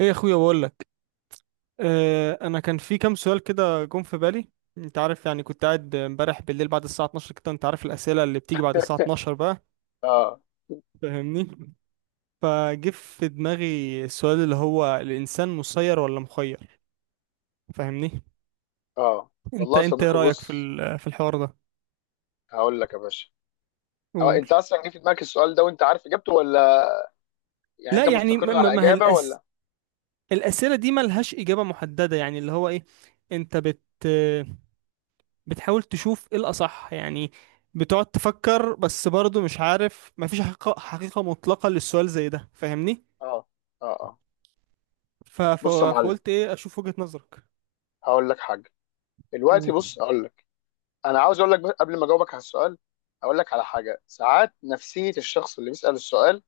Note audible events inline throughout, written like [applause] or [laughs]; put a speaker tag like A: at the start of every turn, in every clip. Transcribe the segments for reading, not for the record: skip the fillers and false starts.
A: ايه يا اخويا بقول لك. انا كان في كام سؤال كده جم في بالي. انت عارف يعني كنت قاعد امبارح بالليل بعد الساعه 12 كده، انت عارف الاسئله اللي بتيجي بعد الساعه 12 بقى،
B: اه
A: فاهمني؟ فجه في دماغي السؤال اللي هو الانسان مسير ولا مخير، فاهمني؟
B: اه، والله
A: انت
B: يا
A: انت ايه
B: صديقي.
A: رايك في
B: بص،
A: ال- في الحوار ده؟
B: هقول لك يا باشا. أو
A: قول.
B: انت اصلا جه في دماغك السؤال ده وانت عارف اجابته، ولا يعني
A: لا،
B: انت
A: يعني ما
B: مستقر
A: ما
B: على
A: ما هي
B: اجابه ولا؟
A: الاسئله دي ملهاش اجابه محدده يعني اللي هو ايه. انت بت بتحاول تشوف ايه الأصح يعني. بتقعد تفكر بس برضه مش عارف، مفيش حقيقة مطلقة للسؤال زي ده، فاهمني؟
B: اه اه اه.
A: ف... ف...
B: بص يا معلم،
A: فقلت ايه اشوف وجهة نظرك.
B: هقول لك حاجه. دلوقتي
A: قول.
B: بص هقول لك، انا عاوز اقول لك بس قبل ما اجاوبك على السؤال، هقول لك على حاجه. ساعات نفسيه الشخص اللي بيسال السؤال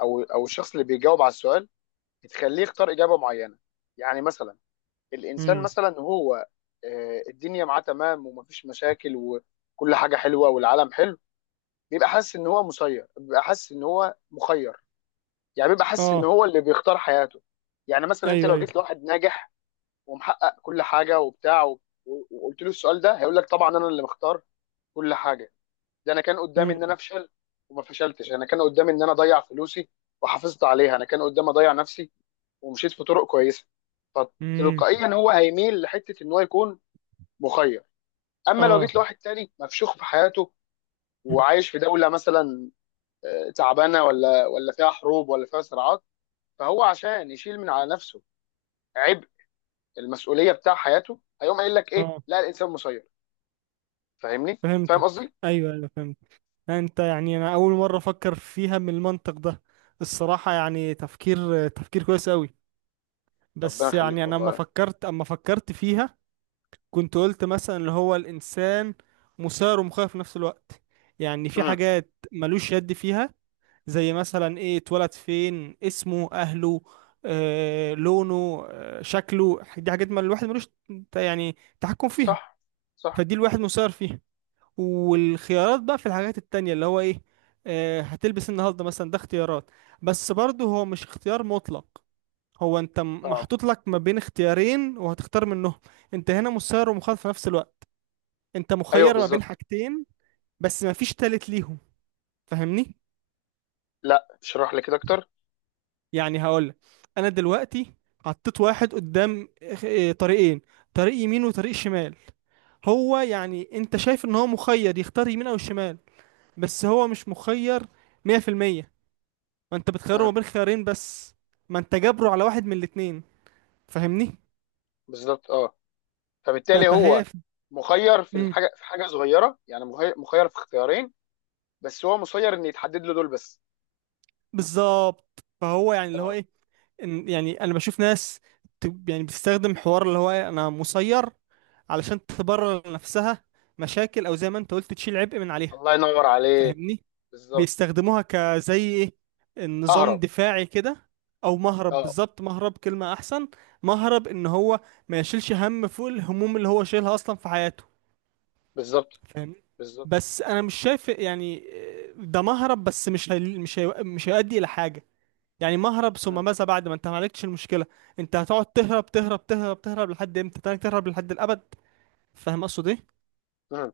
B: او الشخص اللي بيجاوب على السؤال بتخليه يختار اجابه معينه. يعني مثلا الانسان
A: امم.
B: مثلا هو الدنيا معاه تمام ومفيش مشاكل وكل حاجه حلوه والعالم حلو، بيبقى حاسس ان هو مسير، بيبقى حاسس ان هو مخير. يعني بيبقى حاسس ان
A: اه.
B: هو اللي بيختار حياته. يعني مثلا انت
A: ايوه
B: لو
A: ايوه.
B: جيت لواحد ناجح ومحقق كل حاجه وبتاع وقلت له السؤال ده، هيقول لك طبعا انا اللي مختار كل حاجه. ده انا كان قدامي
A: امم.
B: ان انا افشل وما فشلتش، انا كان قدامي ان انا اضيع فلوسي وحافظت عليها، انا كان قدامي اضيع نفسي ومشيت في طرق كويسه.
A: امم.
B: فتلقائيا هو هيميل لحته ان هو يكون مخير. اما لو
A: اه.
B: جيت لواحد تاني مفشوخ في حياته وعايش في دوله مثلا تعبانه ولا فيها حروب ولا فيها صراعات، فهو عشان يشيل من على نفسه عبء المسؤوليه بتاع حياته، هيقوم قايل لك ايه،
A: اه
B: لا الانسان مسير. فاهمني؟ فاهم
A: فهمتك،
B: قصدي؟
A: ايوه ايوه فهمت. انت يعني انا اول مرة افكر فيها من المنطق ده، الصراحة يعني تفكير، تفكير كويس قوي.
B: ربنا
A: بس يعني
B: يخليك
A: انا اما
B: والله.
A: فكرت اما فكرت فيها، كنت قلت مثلا اللي هو الانسان مثار ومخير في نفس الوقت. يعني في
B: امم.
A: حاجات ملوش يد فيها، زي مثلا ايه اتولد فين، اسمه، اهله، آه، لونه، آه، شكله، دي حاجات ما الواحد ملوش يعني تحكم فيها.
B: صح صح.
A: فدي الواحد مسير فيها، والخيارات بقى في الحاجات التانية اللي هو ايه، آه، هتلبس النهارده مثلا، ده اختيارات. بس برضه هو مش اختيار مطلق، هو انت
B: اه
A: محطوط لك ما بين اختيارين وهتختار منهم. انت هنا مسير ومخاطر في نفس الوقت، انت
B: ايوه
A: مخير ما بين
B: بالظبط.
A: حاجتين بس، ما فيش تالت ليهم، فاهمني؟
B: لا اشرح لي كده اكتر.
A: يعني هقولك، انا دلوقتي حطيت واحد قدام، اه، طريقين: طريق يمين وطريق شمال. هو يعني انت شايف ان هو مخير يختار يمين او شمال، بس هو مش مخير 100%. ما انت بتخيره ما
B: امم.
A: بين خيارين بس، ما انت جابره على واحد من الاتنين، فاهمني؟
B: بالظبط اه. فبالتالي هو
A: فهي.
B: مخير في
A: امم.
B: الحاجه، في حاجه صغيره، يعني مخير مخير في اختيارين بس، هو مسير ان يتحدد له دول بس.
A: بالظبط، فهو يعني اللي هو
B: اه.
A: ايه، ان يعني انا بشوف ناس يعني بتستخدم حوار اللي هو إيه، انا مسير، علشان تبرر لنفسها مشاكل او زي ما انت قلت تشيل عبء من عليها،
B: الله ينور عليك.
A: فاهمني؟
B: بالظبط.
A: بيستخدموها كزي ايه، النظام
B: اهرب.
A: دفاعي كده. او مهرب،
B: اه
A: بالظبط، مهرب كلمة احسن. مهرب ان هو ما يشيلش هم فوق الهموم اللي هو شايلها اصلا في حياته،
B: بالظبط.
A: فاهمني؟
B: بالظبط.
A: بس انا مش شايف يعني، آه، ده مهرب بس مش هيؤدي الى حاجة. يعني مهرب ثم ماذا؟ بعد ما انت ما عالجتش المشكلة، انت هتقعد تهرب تهرب تهرب تهرب لحد امتى؟ تهرب تهرب لحد الابد؟ فاهم اقصد ايه؟
B: مم.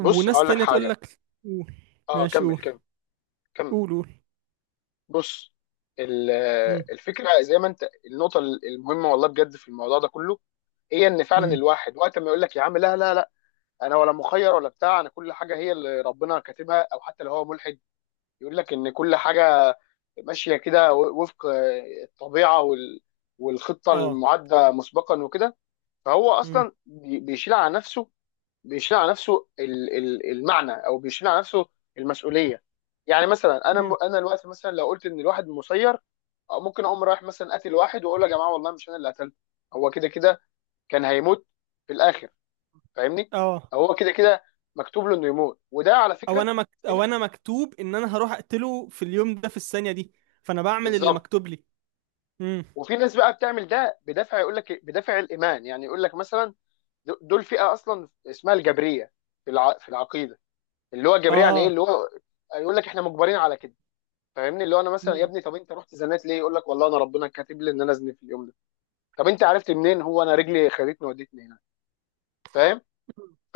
B: بص هقول لك
A: تانية تقول
B: حاجه.
A: لك. قول.
B: اه
A: ماشي
B: كمل
A: قول.
B: كمل كمل.
A: قول قول.
B: بص، ال-
A: مم.
B: الفكره زي ما انت النقطه المهمه والله بجد في الموضوع ده كله، هي ان فعلا
A: مم.
B: الواحد وقت ما يقول لك يا عم لا لا لا، انا ولا مخير ولا بتاع، انا كل حاجه هي اللي ربنا كاتبها، او حتى لو هو ملحد يقول لك ان كل حاجه ماشيه كده وفق الطبيعه والخطه
A: اه.
B: المعده مسبقا وكده، فهو
A: مم.
B: اصلا بيشيل على نفسه، بيشيل على نفسه المعنى، او بيشيل على نفسه المسؤوليه. يعني مثلا انا
A: مم.
B: انا دلوقتي مثلا لو قلت ان الواحد مسير، أو ممكن اقوم رايح مثلا قاتل واحد واقول له يا جماعه والله مش انا اللي قتلته، هو كده كده كان هيموت في الاخر. فاهمني؟
A: اه.
B: هو كده كده مكتوب له انه يموت، وده على فكره في ن-
A: او انا مكتوب ان انا هروح اقتله في اليوم ده في الثانية دي، فانا بعمل اللي
B: بالظبط.
A: مكتوب لي. مم.
B: وفي ناس بقى بتعمل ده بدافع، يقول لك إيه؟ بدافع الايمان. يعني يقول لك مثلا دول فئه اصلا اسمها الجبريه في العقيده، اللي هو الجبريه يعني ايه، اللي
A: اه.
B: هو يقول لك احنا مجبرين على كده. فاهمني؟ اللي هو انا مثلا، يا
A: مم.
B: ابني طب انت رحت زنات ليه؟ يقول لك والله انا ربنا كاتب لي ان انا ازني في اليوم ده. طب انت عرفت منين؟ هو انا رجلي خدتني ودتني هنا. فاهم؟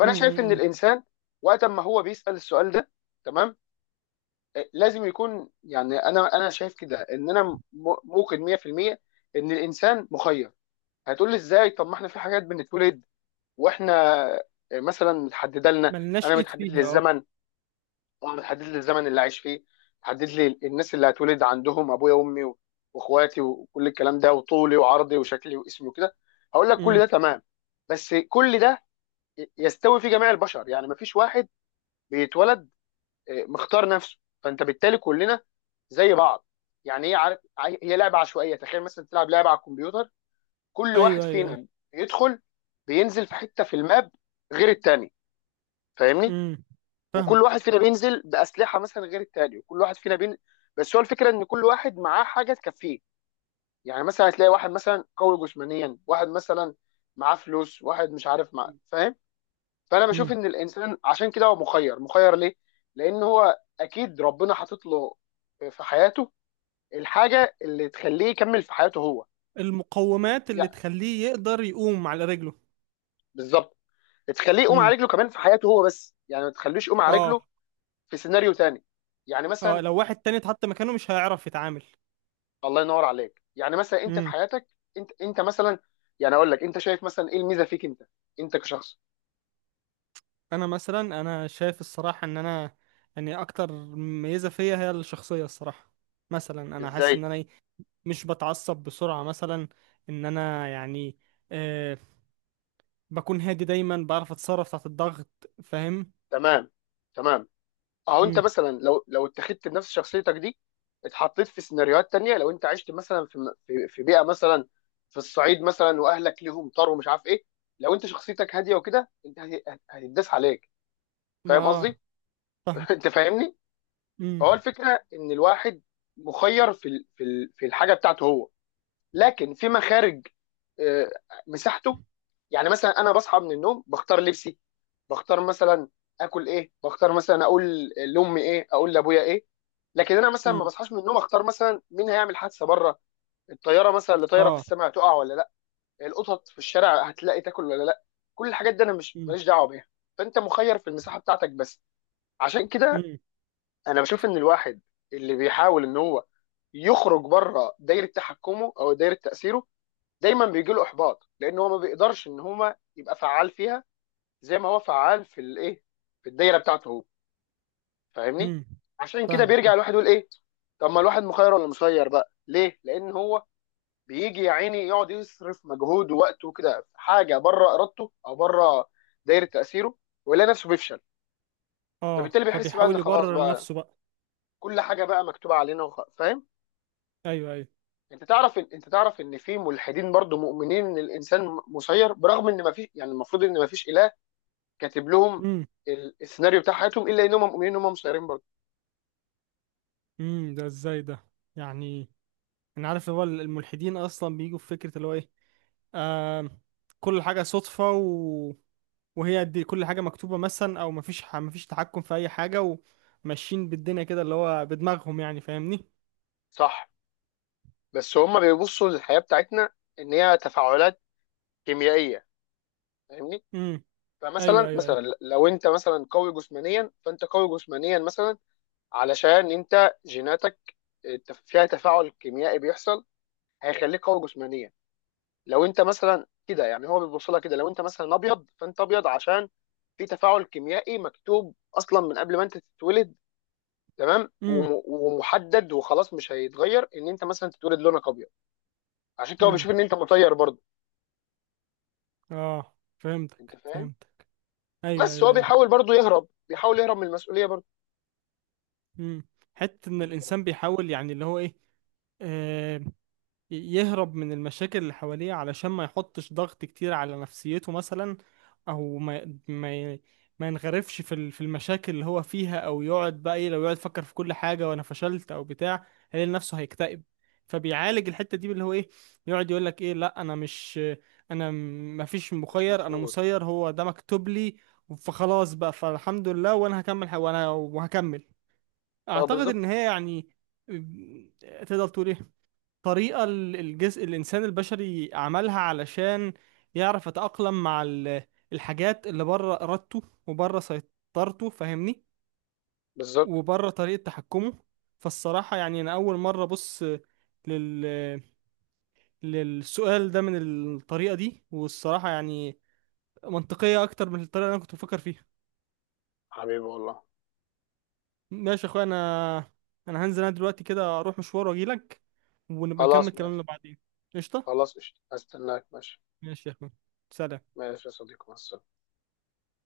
A: مم.
B: شايف ان
A: مم.
B: الانسان وقت ما هو بيسأل السؤال ده، تمام، لازم يكون، يعني انا شايف كده ان انا موقن 100% ان الانسان مخير. هتقول لي ازاي؟ طب ما احنا في حاجات بنتولد واحنا مثلا متحدده لنا.
A: ملناش
B: انا
A: ايد
B: متحدد لي
A: فيها، اه.
B: الزمن، طبعا بتحدد لي الزمن اللي عايش فيه، بتحدد لي الناس اللي هتولد عندهم، ابويا وامي واخواتي وكل الكلام ده، وطولي وعرضي وشكلي واسمي وكده. هقول لك كل
A: مم.
B: ده تمام، بس كل ده يستوي في جميع البشر. يعني مفيش واحد بيتولد مختار نفسه. فانت بالتالي كلنا زي بعض. يعني هي، عارف هي لعبه عشوائيه. تخيل مثلا تلعب لعبه على الكمبيوتر، كل واحد
A: ايوه ايوه ايوه.
B: فينا يدخل بينزل في حته في الماب غير التاني. فاهمني؟
A: مم. فاهم.
B: وكل واحد فينا بينزل باسلحه مثلا غير التاني، وكل واحد فينا بس هو الفكره ان كل واحد معاه حاجه تكفيه. يعني مثلا هتلاقي واحد مثلا قوي جسمانيا، واحد مثلا معاه فلوس، واحد مش عارف مع، فاهم؟ فانا بشوف
A: مم.
B: ان الانسان عشان كده هو مخير. مخير ليه؟ لان هو اكيد ربنا حاطط له في حياته الحاجه اللي تخليه يكمل في حياته هو.
A: المقومات
B: يا
A: اللي تخليه يقدر يقوم على رجله.
B: بالظبط. تخليه يقوم
A: مم.
B: على رجله كمان في حياته هو، بس يعني ما تخلوش يقوم على
A: اه.
B: رجله في سيناريو تاني. يعني
A: اه،
B: مثلا
A: لو واحد تاني اتحط مكانه مش هيعرف يتعامل.
B: الله ينور عليك، يعني مثلا انت في حياتك، انت مثلا، يعني اقول لك، انت شايف مثلا ايه الميزه فيك انت، انت كشخص؟
A: انا شايف الصراحه ان انا يعني اكتر ميزه فيا هي الشخصيه. الصراحه مثلا انا حاسس
B: ازاي؟
A: ان انا إيه، مش بتعصب بسرعه مثلا، ان انا يعني آه، بكون هادي دايما، بعرف اتصرف تحت الضغط، فاهم؟
B: تمام تمام. اهو انت
A: امم.
B: مثلا لو اتخذت بنفس شخصيتك دي، اتحطيت في سيناريوهات تانية، لو انت عشت مثلا في بيئه مثلا، في الصعيد مثلا، واهلك ليهم طار ومش عارف ايه، لو انت شخصيتك هاديه وكده، انت هتتداس عليك. فاهم
A: اه.
B: قصدي؟
A: فاهم.
B: [laughs] انت فاهمني؟
A: امم.
B: فهو الفكره ان الواحد مخير في الحاجه بتاعته هو، لكن في مخارج، آه، مساحته. يعني مثلا انا بصحى من النوم بختار لبسي، بختار مثلا اكل ايه، بختار مثلا اقول لامي ايه، اقول لابويا ايه. لكن انا مثلا ما
A: امم.
B: بصحاش من النوم اختار مثلا مين هيعمل حادثه بره، الطياره مثلا اللي طايره في
A: اه.
B: السماء تقع ولا لا، القطط في الشارع هتلاقي تاكل ولا لا. كل الحاجات دي انا مش،
A: امم.
B: ماليش دعوه بيها. فانت مخير في المساحه بتاعتك بس. عشان كده
A: امم.
B: انا بشوف ان الواحد اللي بيحاول ان هو يخرج بره دايره تحكمه او دايره تاثيره، دايما بيجي له احباط، لان هو ما بيقدرش ان هو يبقى فعال فيها زي ما هو فعال في الايه، في الدايره بتاعته هو. فاهمني؟
A: امم.
B: عشان كده
A: فاهمك
B: بيرجع
A: فاهم.
B: الواحد يقول ايه، طب ما الواحد مخير ولا مسير بقى؟ ليه؟ لان هو بيجي يا عيني يقعد يصرف مجهود ووقته كده في حاجه بره ارادته او بره دايره تاثيره، ويلاقي نفسه بيفشل،
A: اه،
B: فبالتالي بيحس بقى ان
A: فبيحاول
B: خلاص
A: يبرر
B: بقى،
A: لنفسه بقى.
B: كل حاجه بقى مكتوبه علينا فاهم؟
A: ايوه ايوه.
B: انت تعرف ان في ملحدين برضو مؤمنين ان الانسان مسير، برغم ان ما فيش، يعني المفروض ان ما فيش اله كاتب لهم
A: امم.
B: السيناريو بتاع حياتهم، الا انهم مؤمنين ان هم مسيرين برضه.
A: امم، ده ازاي ده؟ يعني انا عارف اللي هو الملحدين اصلا بيجوا في فكره اللي هو ايه، آه، كل حاجة صدفة، وهي دي كل حاجة مكتوبة مثلا، أو مفيش مفيش تحكم في أي حاجة. وماشيين بالدنيا كده اللي هو بدماغهم يعني، فاهمني؟
B: صح. بس هم بيبصوا للحياه بتاعتنا ان هي تفاعلات كيميائيه. فاهمني؟
A: امم. أيوه
B: فمثلا،
A: أيوه أيوه.
B: مثلا لو انت مثلا قوي جسمانيا، فانت قوي جسمانيا مثلا علشان انت جيناتك فيها تفاعل كيميائي بيحصل هيخليك قوي جسمانيا. لو انت مثلا كده، يعني هو بيبص لها كده، لو انت مثلا ابيض، فانت ابيض عشان في تفاعل كيميائي مكتوب اصلا من قبل ما انت تتولد، تمام،
A: امم.
B: ومحدد وخلاص مش هيتغير، ان انت مثلا تتولد لونك ابيض. عشان كده هو
A: امم.
B: بيشوف ان انت مطير برضه.
A: آه
B: انت
A: فهمتك
B: فاهم؟
A: فهمتك. أيوه
B: بس هو
A: أيوه أيوه.
B: بيحاول برضه يهرب، بيحاول يهرب من المسؤوليه برضه.
A: امم. حتة إن
B: انت
A: الإنسان بيحاول يعني اللي هو إيه، يهرب من المشاكل اللي حواليه علشان ما يحطش ضغط كتير على نفسيته مثلا. او ما ينغرفش في في المشاكل اللي هو فيها، او يقعد بقى ايه، لو يقعد يفكر في كل حاجه وانا فشلت او بتاع، هيلاقي نفسه هيكتئب. فبيعالج الحته دي اللي هو ايه، يقعد يقول لك ايه، لا انا ما فيش
B: مش
A: مخير، انا
B: مسؤول.
A: مسير، هو ده مكتوب لي، فخلاص بقى، فالحمد لله، وانا هكمل، وانا وهكمل.
B: اه
A: اعتقد
B: بالظبط
A: ان هي يعني تقدر تقول ايه، طريقة الجزء الإنسان البشري عملها علشان يعرف يتأقلم مع الحاجات اللي بره إرادته وبره سيطرته، فاهمني؟
B: بالظبط.
A: وبره طريقة تحكمه. فالصراحة يعني أنا أول مرة أبص لل... للسؤال ده من الطريقة دي، والصراحة يعني منطقية أكتر من الطريقة اللي أنا كنت بفكر فيها.
B: حبيبي والله.
A: ماشي يا أخويا، أنا هنزل، أنا دلوقتي كده أروح مشوار وأجيلك، ونبقى نكمل
B: خلاص ماشي.
A: كلامنا بعدين. قشطة.
B: خلاص قشطة. هستناك. ماشي
A: ماشي يا أخويا، سلام.
B: ماشي يا صديقي، مع السلامه.